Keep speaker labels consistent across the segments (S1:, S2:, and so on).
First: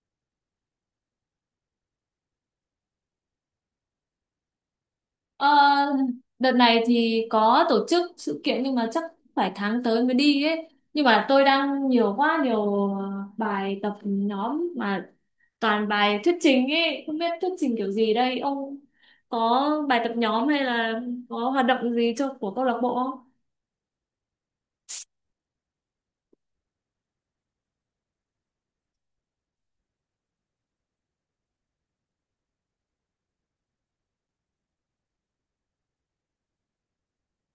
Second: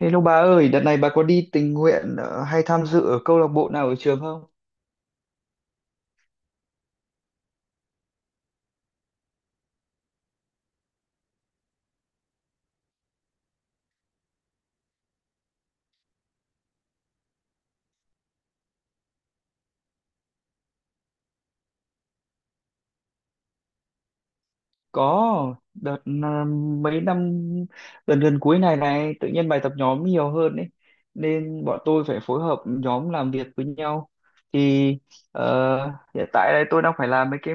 S1: Hello bà ơi, đợt này bà có đi tình nguyện hay tham dự ở câu lạc bộ nào ở trường không?
S2: Ờ, đợt này thì có tổ chức sự kiện nhưng mà chắc phải tháng tới mới đi ấy. Nhưng mà tôi đang nhiều quá nhiều bài tập nhóm mà toàn bài thuyết trình ấy, không biết thuyết trình kiểu gì đây. Ông có bài tập nhóm hay là có hoạt động gì cho của câu lạc bộ không?
S1: Có đợt à, mấy năm gần gần cuối này này tự nhiên bài tập nhóm nhiều hơn ấy nên bọn tôi phải phối hợp nhóm làm việc với nhau thì ờ, hiện tại đây tôi đang phải làm mấy cái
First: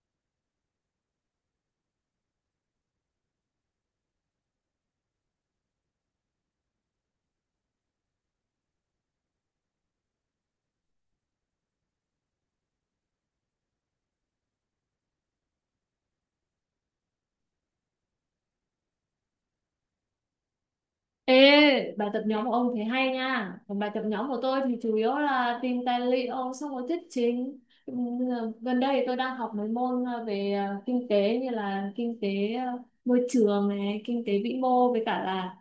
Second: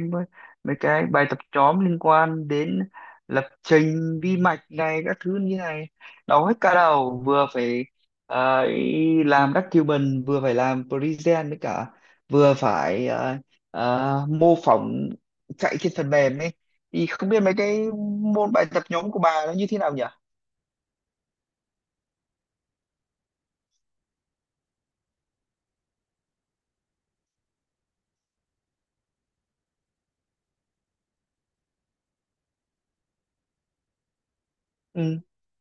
S1: mấy cái bài tập nhóm liên quan đến lập trình vi mạch này các thứ như này, đau hết cả đầu, vừa phải ờ, ý làm document, vừa phải làm present với cả vừa phải mô phỏng chạy trên phần mềm ấy, thì không biết mấy cái môn bài tập nhóm của bà nó như thế nào nhỉ.
S2: Ê, bài tập nhóm của ông thấy hay nha. Còn bài tập nhóm của tôi thì chủ yếu là tìm tài liệu xong rồi thuyết trình. Ừm, Gần đây thì tôi đang học mấy môn về kinh tế như là kinh tế môi trường này, kinh tế vĩ mô với
S1: Ừ,
S2: cả là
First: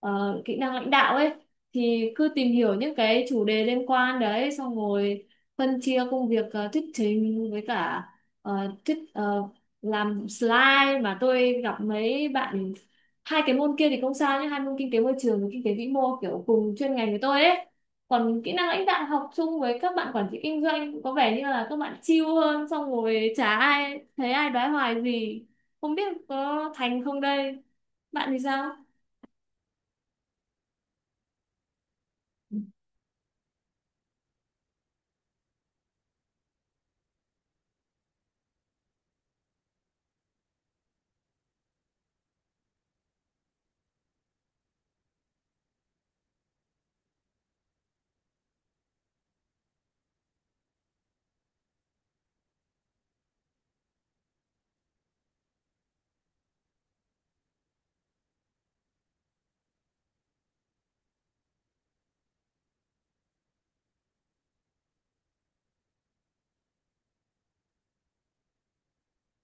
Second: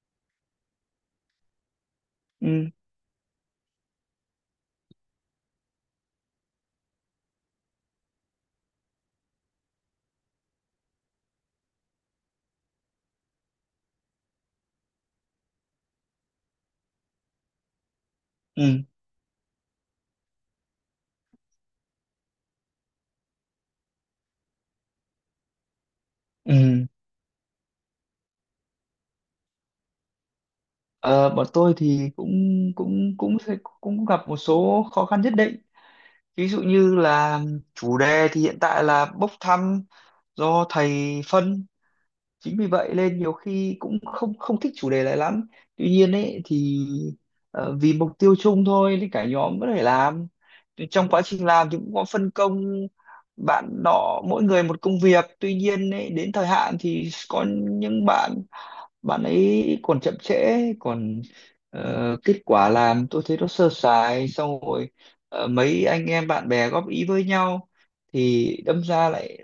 S2: kỹ năng lãnh đạo ấy. Thì cứ tìm
S1: ừ,
S2: hiểu những cái chủ đề liên quan đấy xong rồi phân chia công việc thuyết trình với cả ờ, thuyết ờ, làm slide mà tôi gặp mấy bạn. Hai cái môn kia thì không sao nhé, hai môn kinh tế môi trường và kinh tế vĩ mô kiểu cùng chuyên ngành với tôi ấy, còn kỹ năng
S1: ừ,
S2: lãnh đạo học chung với các bạn quản trị kinh doanh cũng có vẻ như là các bạn chill hơn, xong rồi chả ai thấy ai đoái hoài gì, không biết có
S1: ừ.
S2: thành không đây. Bạn thì sao?
S1: Ờ, bọn tôi thì cũng cũng cũng sẽ- cũng gặp một số khó khăn nhất định, ví dụ như là chủ đề thì hiện tại là bốc thăm do thầy phân, chính vì vậy nên nhiều khi cũng không không thích chủ đề này lắm. Tuy nhiên ấy thì vì mục tiêu chung thôi thì cả nhóm vẫn phải làm. Thì trong quá trình làm thì cũng có phân công bạn nọ, mỗi người một công việc, tuy nhiên ấy, đến thời hạn thì có những bạn, bạn ấy còn chậm trễ, còn kết quả làm tôi thấy nó sơ sài, xong rồi mấy anh em bạn bè góp ý với nhau thì đâm ra lại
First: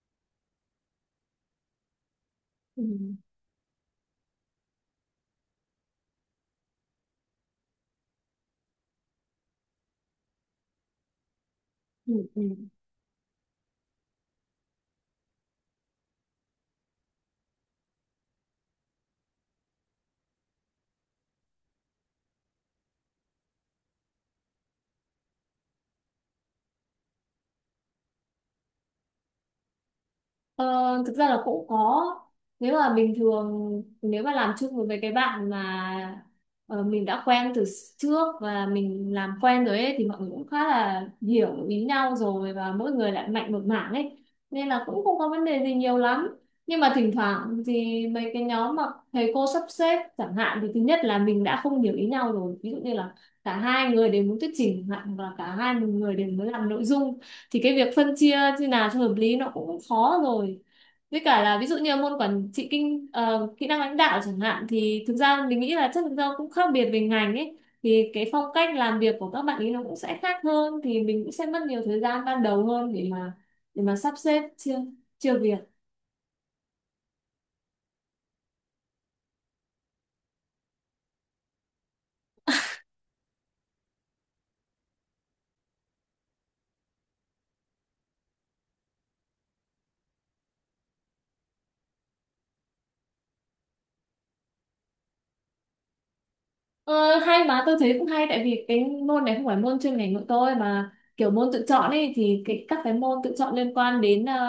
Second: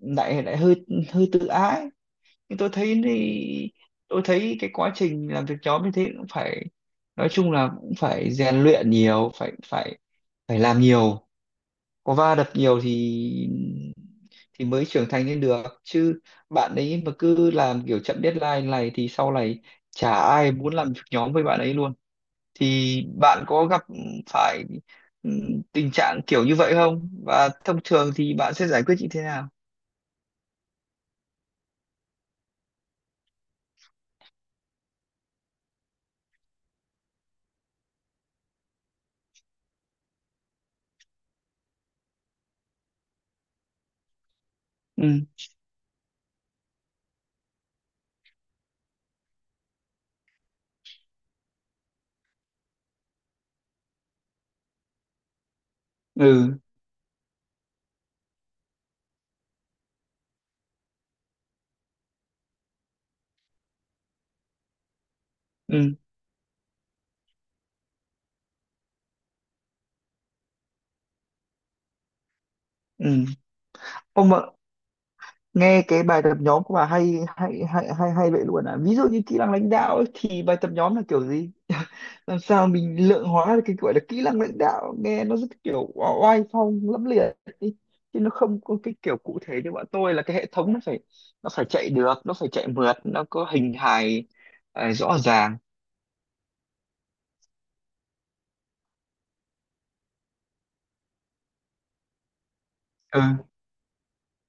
S1: lại lại hơi hơi tự ái. Nhưng tôi
S2: Ừ,
S1: thấy thì tôi thấy cái quá trình làm việc nhóm như thế cũng phải, nói chung là cũng phải rèn luyện nhiều, phải phải phải làm nhiều, có
S2: ừ,
S1: va
S2: ừ.
S1: đập nhiều thì mới trưởng thành lên được chứ. Bạn ấy mà cứ làm kiểu chậm deadline này thì sau này chả ai muốn làm việc nhóm với bạn ấy luôn. Thì bạn có gặp phải ừ, tình trạng kiểu như vậy không, và thông thường thì bạn sẽ giải quyết như thế nào?
S2: Ờ, thực ra là cũng có. Nếu mà bình thường nếu mà làm chung với mấy cái bạn mà mình đã quen từ trước và mình làm quen rồi ấy thì mọi người cũng khá là hiểu ý nhau rồi, và mỗi người lại mạnh một mảng ấy nên là cũng không
S1: Ừ,
S2: có vấn đề gì nhiều lắm. Nhưng mà thỉnh thoảng thì mấy cái nhóm mà thầy cô sắp xếp chẳng hạn thì thứ nhất là mình đã không hiểu ý nhau rồi, ví dụ như là cả hai người đều muốn thuyết trình chẳng hạn, hoặc là cả hai người đều muốn
S1: ừ,
S2: làm nội dung, thì cái việc phân chia như nào cho hợp lý nó cũng khó rồi. Với cả là ví dụ như môn quản trị kỹ năng lãnh đạo chẳng hạn thì thực ra mình nghĩ là
S1: ừ,
S2: chắc thực ra cũng khác biệt về ngành ấy, thì cái phong cách làm việc của các bạn ấy nó cũng sẽ khác hơn, thì mình cũng sẽ mất nhiều thời gian ban đầu hơn để
S1: ừ.
S2: mà, để mà sắp
S1: Không mà,
S2: xếp chia, chia việc.
S1: nghe cái bài tập nhóm của bà hay hay hay hay hay vậy luôn à, ví dụ như kỹ năng lãnh đạo ấy, thì bài tập nhóm là kiểu gì làm sao mình lượng hóa được cái gọi là kỹ năng lãnh đạo, nghe nó rất kiểu oai phong lẫm liệt ý. Chứ nó không có cái kiểu cụ thể như bọn tôi là cái hệ thống nó phải, chạy được, nó phải chạy mượt, nó có hình hài rõ ràng.
S2: Ờ, hay mà tôi thấy cũng hay, tại vì cái môn này không phải môn chuyên ngành của tôi mà kiểu môn tự chọn ấy, thì cái các cái môn
S1: Ừ,
S2: tự chọn liên quan đến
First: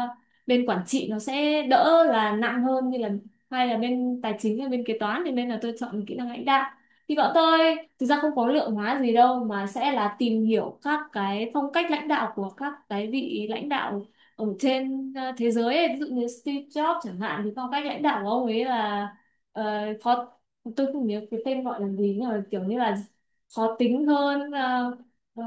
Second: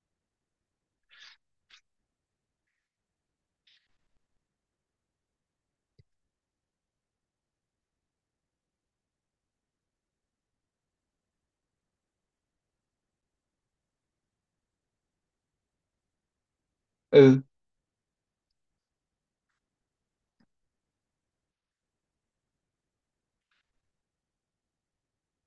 S2: bên quản trị nó sẽ đỡ là nặng hơn, như là hay là bên tài chính hay bên kế toán, thì nên là tôi chọn kỹ năng lãnh đạo. Thì bọn tôi thực ra không có lượng hóa gì đâu, mà sẽ là tìm hiểu các cái phong cách lãnh đạo của các cái vị lãnh đạo ở trên thế giới ấy. Ví dụ như Steve Jobs chẳng hạn,
S1: ừ,
S2: thì phong cách lãnh đạo của ông ấy là uh, tôi không nhớ cái tên gọi là gì, nhưng mà kiểu như là khó tính hơn ờ,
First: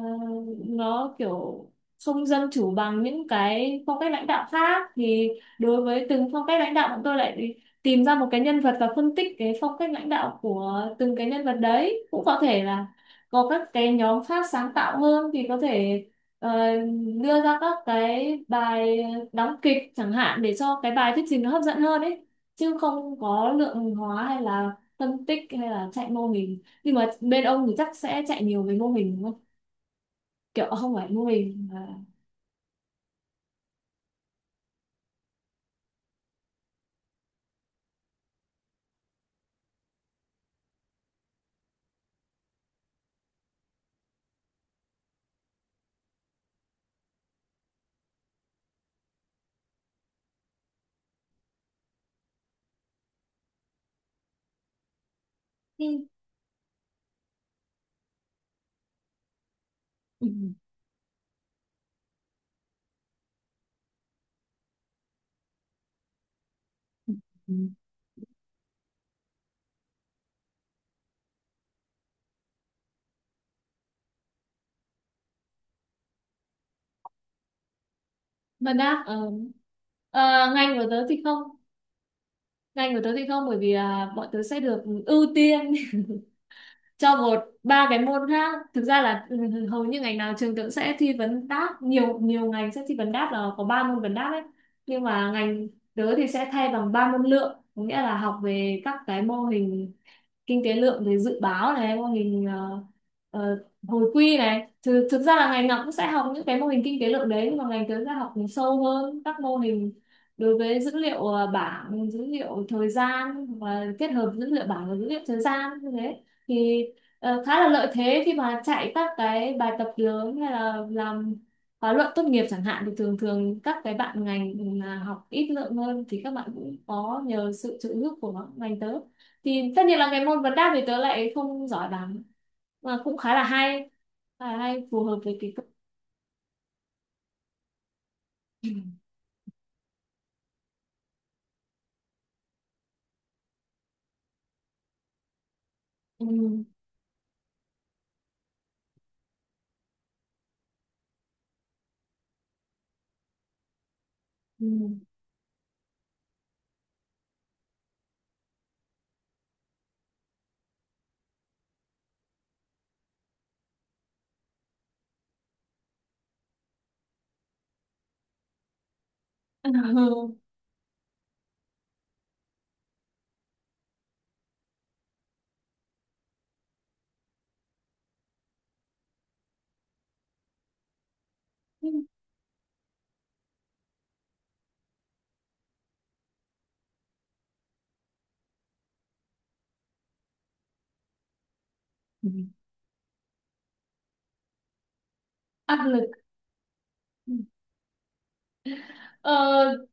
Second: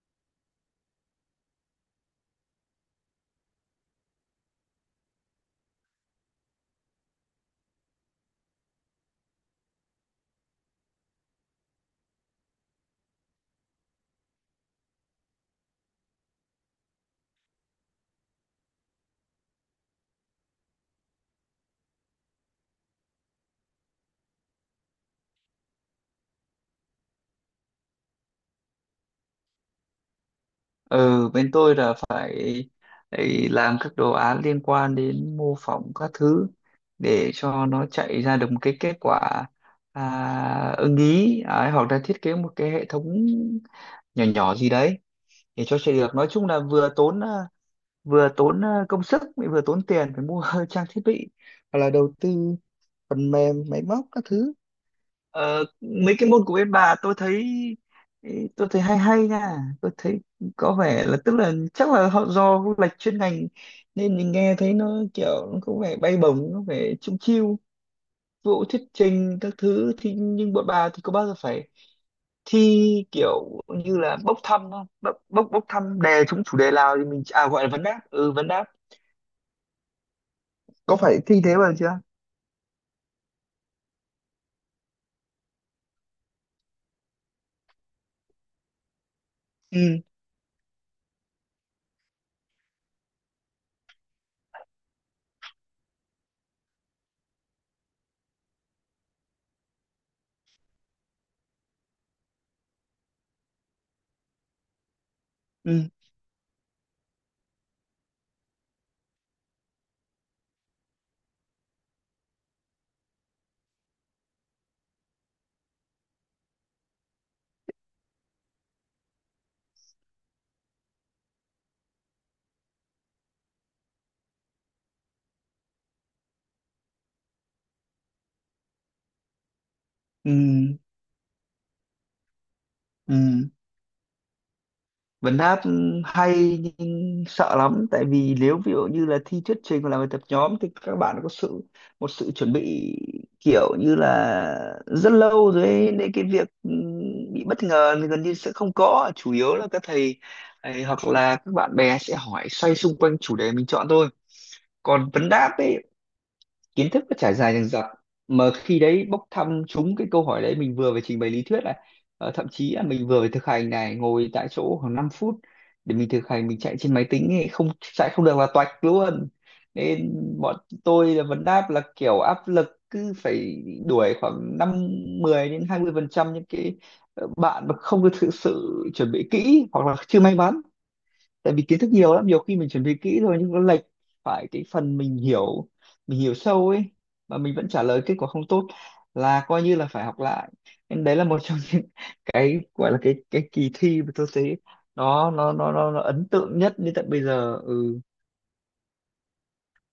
S2: nó kiểu không dân chủ bằng những cái phong cách lãnh đạo khác. Thì đối với từng phong cách lãnh đạo, bọn tôi lại tìm ra một cái nhân vật và phân tích cái phong cách lãnh đạo của từng cái nhân vật đấy. Cũng có thể là có các cái nhóm khác sáng tạo hơn thì có thể ờ, đưa ra các cái bài đóng kịch chẳng hạn để cho cái bài thuyết trình nó hấp dẫn hơn ấy, chứ không có lượng hóa hay là phân tích hay là chạy mô hình. Nhưng mà bên ông thì chắc sẽ chạy nhiều về mô hình đúng không? Kiểu không
S1: ừ.
S2: phải mô
S1: Bên
S2: hình
S1: tôi là
S2: mà.
S1: phải ấy, làm các đồ án liên quan đến mô phỏng các thứ để cho nó chạy ra được một cái kết quả ưng ý, đấy, hoặc là thiết kế một cái hệ thống nhỏ nhỏ gì đấy để cho chạy được, nói chung là vừa tốn công sức, lại vừa tốn tiền phải mua trang thiết bị, hoặc là đầu tư phần mềm máy móc các thứ. Ờ,
S2: Ừ.
S1: mấy cái môn của bên bà tôi thấy, hay hay nha. Tôi thấy
S2: Ừ.
S1: có vẻ là tức là chắc là họ do lệch chuyên ngành nên mình nghe thấy nó kiểu, nó có vẻ bay bổng, nó vẻ chung
S2: Ừ.
S1: chiêu vụ thuyết trình các thứ thì, nhưng bọn bà thì có bao giờ phải thi kiểu như là bốc thăm không, bốc bốc, bốc thăm đề chủ đề nào thì mình gọi là vấn đáp, vấn đáp,
S2: Mà đáp ngành của
S1: có
S2: tớ
S1: phải
S2: thì không,
S1: thi thế bao giờ chưa?
S2: ngành của tớ thì không, bởi vì là bọn tớ sẽ được ưu tiên cho một ba cái môn khác. Thực ra là ừ, hầu
S1: Ừ,
S2: như ngành nào trường tớ cũng sẽ thi vấn đáp nhiều, nhiều ngành sẽ thi vấn đáp là có ba môn vấn đáp ấy, nhưng mà ngành tớ thì sẽ thay bằng ba môn lượng, có nghĩa là học về các cái mô hình kinh tế lượng, về dự báo này, mô hình hồi quy này. Thực ra là ngành nào
S1: ừ,
S2: cũng sẽ học những cái mô hình kinh tế lượng đấy, nhưng mà ngành tớ sẽ học sâu hơn các mô hình đối với dữ liệu bảng, dữ liệu thời gian và kết hợp dữ liệu bảng và dữ liệu thời gian như thế, thì khá là lợi thế khi mà chạy các cái bài tập lớn hay là làm khóa luận tốt nghiệp chẳng hạn. Thì thường thường các cái bạn ngành mà học ít lượng hơn thì các bạn cũng có nhờ sự trợ giúp của ngành tớ. Thì tất nhiên là cái môn vấn đáp
S1: ừ,
S2: thì tớ lại không giỏi lắm, mà
S1: ừ.
S2: cũng khá là hay, khá là hay, phù hợp với
S1: Vấn
S2: cái.
S1: hát, hay nhưng sợ lắm, tại vì nếu ví dụ như là thi thuyết trình hoặc là bài tập nhóm thì các bạn có một sự chuẩn bị kiểu như là rất lâu rồi ấy, nên cái
S2: Ừ.
S1: việc bị bất ngờ thì gần như sẽ không có, chủ yếu là các thầy ấy, hoặc là các bạn bè sẽ hỏi xoay xung quanh chủ đề mình chọn thôi.
S2: Ừ.
S1: Còn vấn đáp ấy, kiến thức nó trải dài dằng dặc, mà khi đấy bốc thăm trúng cái câu hỏi đấy mình vừa phải trình bày lý thuyết này, thậm chí là mình vừa phải thực hành này, ngồi tại chỗ khoảng 5 phút để mình thực hành, mình chạy trên máy tính ấy, không chạy không được là toạch luôn. Nên bọn tôi là vấn đáp là kiểu áp lực, cứ phải đuổi khoảng 5 10 đến 20% những cái bạn mà không được thực sự chuẩn bị kỹ hoặc là chưa may mắn. Tại vì kiến thức nhiều lắm, nhiều khi mình chuẩn bị kỹ rồi nhưng nó lệch phải cái phần mình hiểu sâu ấy, mà mình vẫn trả lời kết quả không tốt là coi như là phải học lại. Nên đấy là một trong những cái gọi là cái kỳ thi mà tôi thấy
S2: Áp
S1: nó
S2: lực.
S1: ấn tượng nhất đến tận bây giờ. Ừ,
S2: Ờ,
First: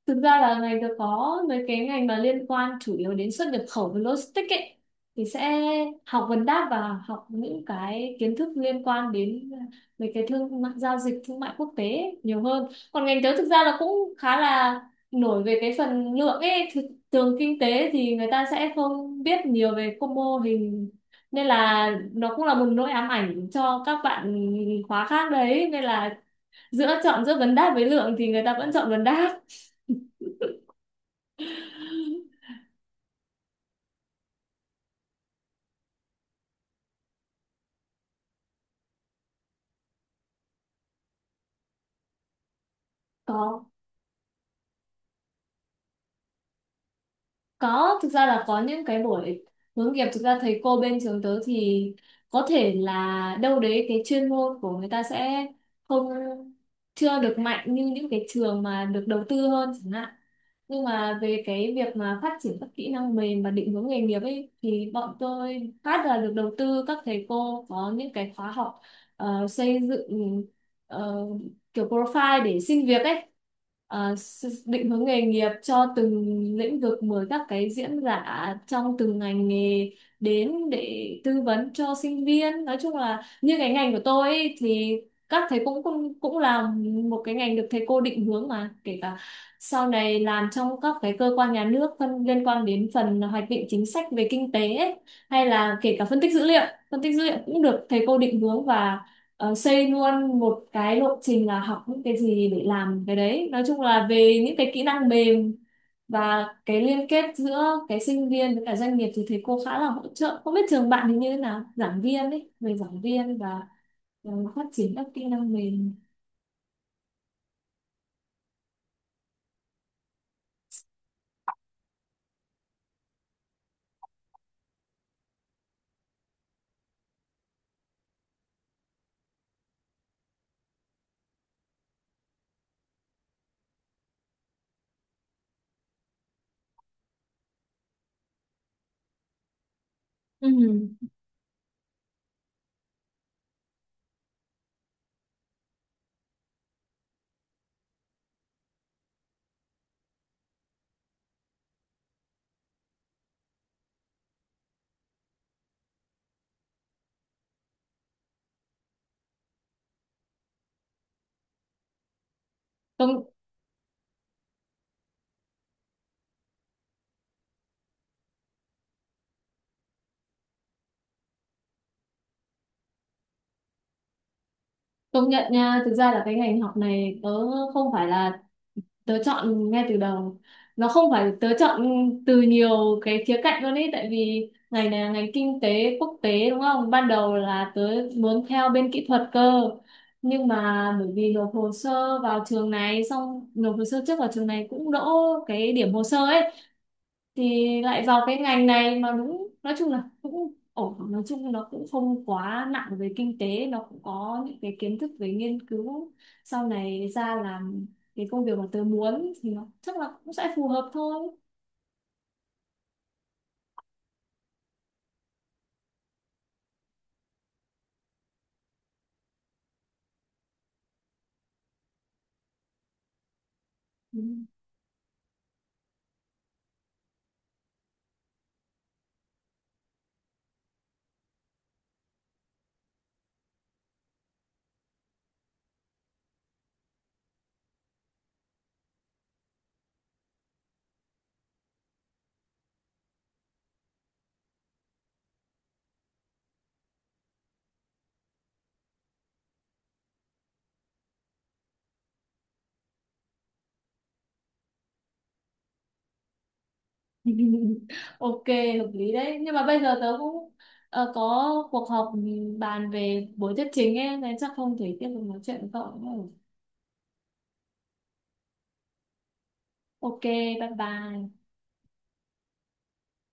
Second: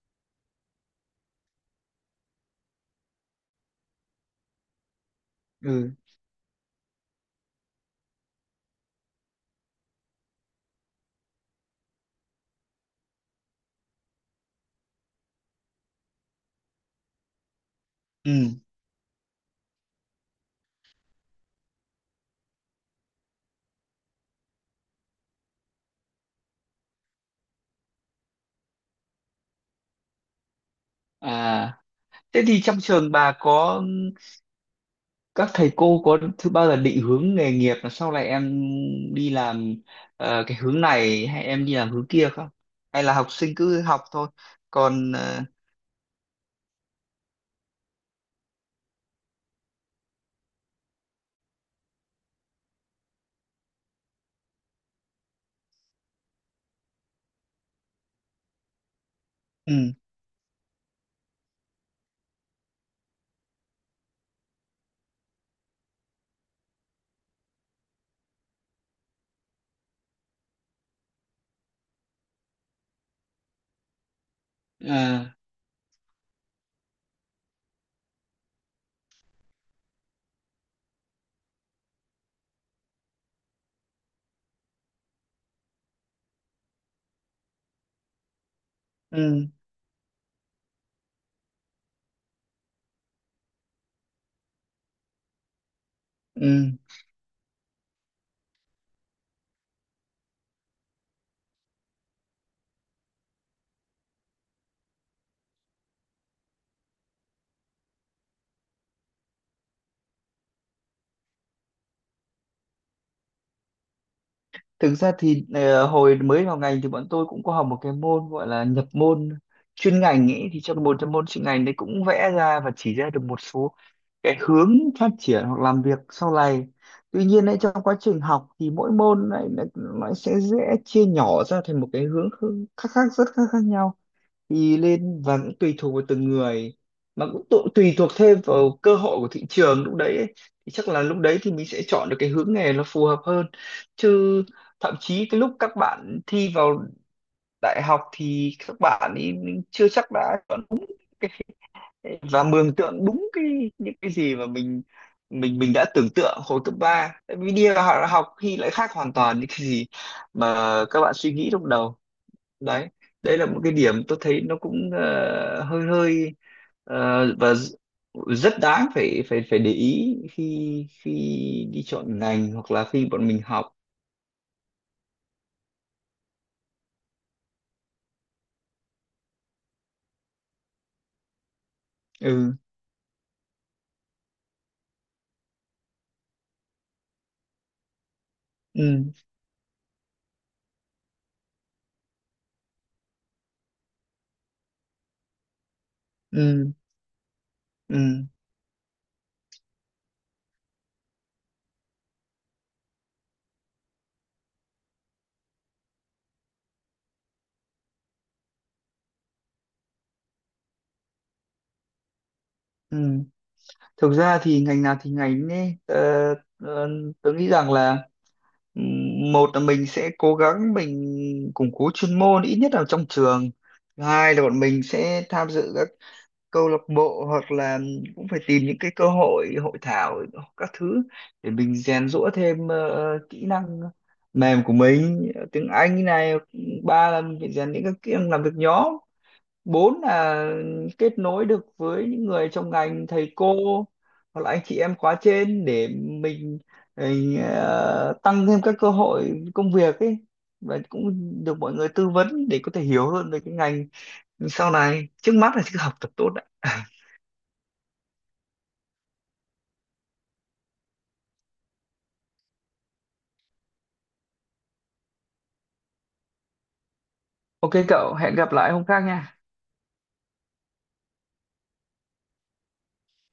S2: thực ra là ngành được có mấy cái ngành mà liên quan chủ yếu đến xuất nhập khẩu và logistics ấy thì sẽ
S1: ừ,
S2: học vấn đáp và học những cái kiến thức liên quan đến mấy cái thương mại, giao dịch thương mại quốc tế ấy, nhiều hơn. Còn ngành tớ thực ra là cũng khá là nổi về cái phần lượng ấy. Thường kinh tế thì người ta
S1: ừ.
S2: sẽ không biết nhiều về các mô hình, nên là nó cũng là một nỗi ám ảnh cho các bạn khóa khác đấy, nên là giữa chọn giữa vấn đáp với lượng thì người ta vẫn chọn vấn đáp.
S1: À, thế thì trong trường bà, có các thầy cô có bao giờ định hướng nghề nghiệp là sau này em đi làm cái hướng này, hay em đi làm hướng kia không, hay là học sinh
S2: có
S1: cứ học thôi? Còn
S2: có, thực ra là có những cái buổi hướng nghiệp. Thực ra thầy cô bên trường tớ thì có thể là đâu đấy cái chuyên môn của người ta sẽ không chưa được mạnh như những cái trường mà được đầu tư hơn chẳng
S1: ừ,
S2: hạn, nhưng mà về cái việc mà phát triển các kỹ năng mềm và định hướng nghề nghiệp ấy thì bọn tôi phát là được đầu tư. Các thầy cô có những cái khóa học xây dựng ờ, kiểu profile để xin việc ấy. Ờ, định hướng nghề
S1: ờ,
S2: nghiệp cho từng lĩnh vực, mời các cái diễn giả trong từng ngành nghề đến để tư vấn cho sinh viên. Nói chung là như cái ngành của tôi ấy, thì các thầy cũng cũng cũng là một cái ngành được thầy cô định hướng, mà kể cả
S1: ừ,
S2: sau này làm trong các cái cơ quan nhà nước phân liên quan đến phần hoạch định chính sách về kinh tế ấy, hay là kể cả phân tích dữ liệu,
S1: ừ.
S2: phân tích dữ liệu cũng được thầy cô định hướng và xây luôn một cái lộ trình là học những cái gì để làm cái đấy. Nói chung là về những cái kỹ năng mềm và cái liên kết giữa cái sinh viên với cả doanh nghiệp thì thầy cô khá là hỗ trợ. Không biết trường bạn thì như thế nào, giảng viên ấy, về giảng viên và phát triển
S1: Thực
S2: các
S1: ra
S2: kỹ
S1: thì
S2: năng mềm?
S1: hồi mới vào ngành thì bọn tôi cũng có học một cái môn gọi là nhập môn chuyên ngành ấy, thì trong một trong môn chuyên ngành đấy cũng vẽ ra và chỉ ra được một số cái hướng phát triển hoặc làm việc sau này. Tuy nhiên ấy, trong quá trình học thì mỗi môn này nó sẽ dễ chia nhỏ ra thành một cái hướng khác khác rất khác khác nhau thì lên, và cũng tùy thuộc vào từng người, mà cũng tùy thuộc thêm vào cơ hội của thị trường lúc đấy ấy.
S2: Ừ.
S1: Thì chắc là lúc đấy thì mình sẽ chọn được cái hướng nghề nó phù hợp hơn, chứ thậm chí cái lúc các bạn thi vào đại học thì các bạn ấy chưa chắc đã chọn và mường tượng đúng cái những cái gì mà mình đã tưởng tượng hồi cấp ba, tại vì đi vào học, học khi lại khác hoàn toàn những cái gì mà các bạn suy nghĩ lúc đầu đấy.
S2: công
S1: Đấy là một cái điểm tôi thấy nó cũng hơi hơi ờ, và d- rất đáng phải phải phải để ý khi khi đi chọn ngành hoặc là khi bọn mình học.
S2: Công nhận nha, thực ra là cái ngành học này tớ không phải là tớ chọn ngay từ đầu, nó không phải tớ chọn từ
S1: Ừ,
S2: nhiều cái khía cạnh luôn ấy, tại vì ngành này là ngành kinh tế quốc tế đúng không, ban đầu là tớ muốn theo bên kỹ
S1: ừ,
S2: thuật cơ. Nhưng mà bởi vì nộp hồ sơ vào trường này, xong nộp hồ sơ trước vào trường này cũng đỗ, cái điểm hồ sơ ấy,
S1: ừ,
S2: thì
S1: ừ,
S2: lại vào cái ngành này. Mà đúng nói chung là cũng ổn, nói chung nó cũng không quá nặng về kinh tế, nó cũng có những cái kiến thức về nghiên cứu. Sau này ra làm cái công việc mà tớ muốn thì nó chắc là cũng sẽ phù hợp thôi.
S1: ừ. Thực ra thì ngành nào thì ngành ấy, tôi nghĩ rằng là, một là mình sẽ cố gắng mình củng cố chuyên môn ít nhất là trong trường. Thứ
S2: Ừ.
S1: hai là bọn mình sẽ tham dự các câu lạc bộ, hoặc là cũng phải tìm những cái cơ hội hội thảo các thứ để mình rèn giũa thêm kỹ năng mềm của mình, tiếng Anh này. Ba là mình phải rèn những cái kỹ năng làm việc nhóm. Bốn là kết nối được với những người trong ngành, thầy cô hoặc là anh chị em khóa trên để mình tăng thêm các cơ hội công việc ấy, và cũng được mọi người tư vấn để có thể hiểu hơn về cái ngành sau này. Trước mắt là cứ học tập tốt đã.
S2: OK, hợp lý đấy, nhưng mà bây giờ tớ cũng có cuộc họp bàn về buổi thuyết trình ấy, nên chắc không thể tiếp tục nói chuyện với cậu nữa.
S1: Ok cậu, hẹn gặp lại hôm khác nha.
S2: OK, bye bye.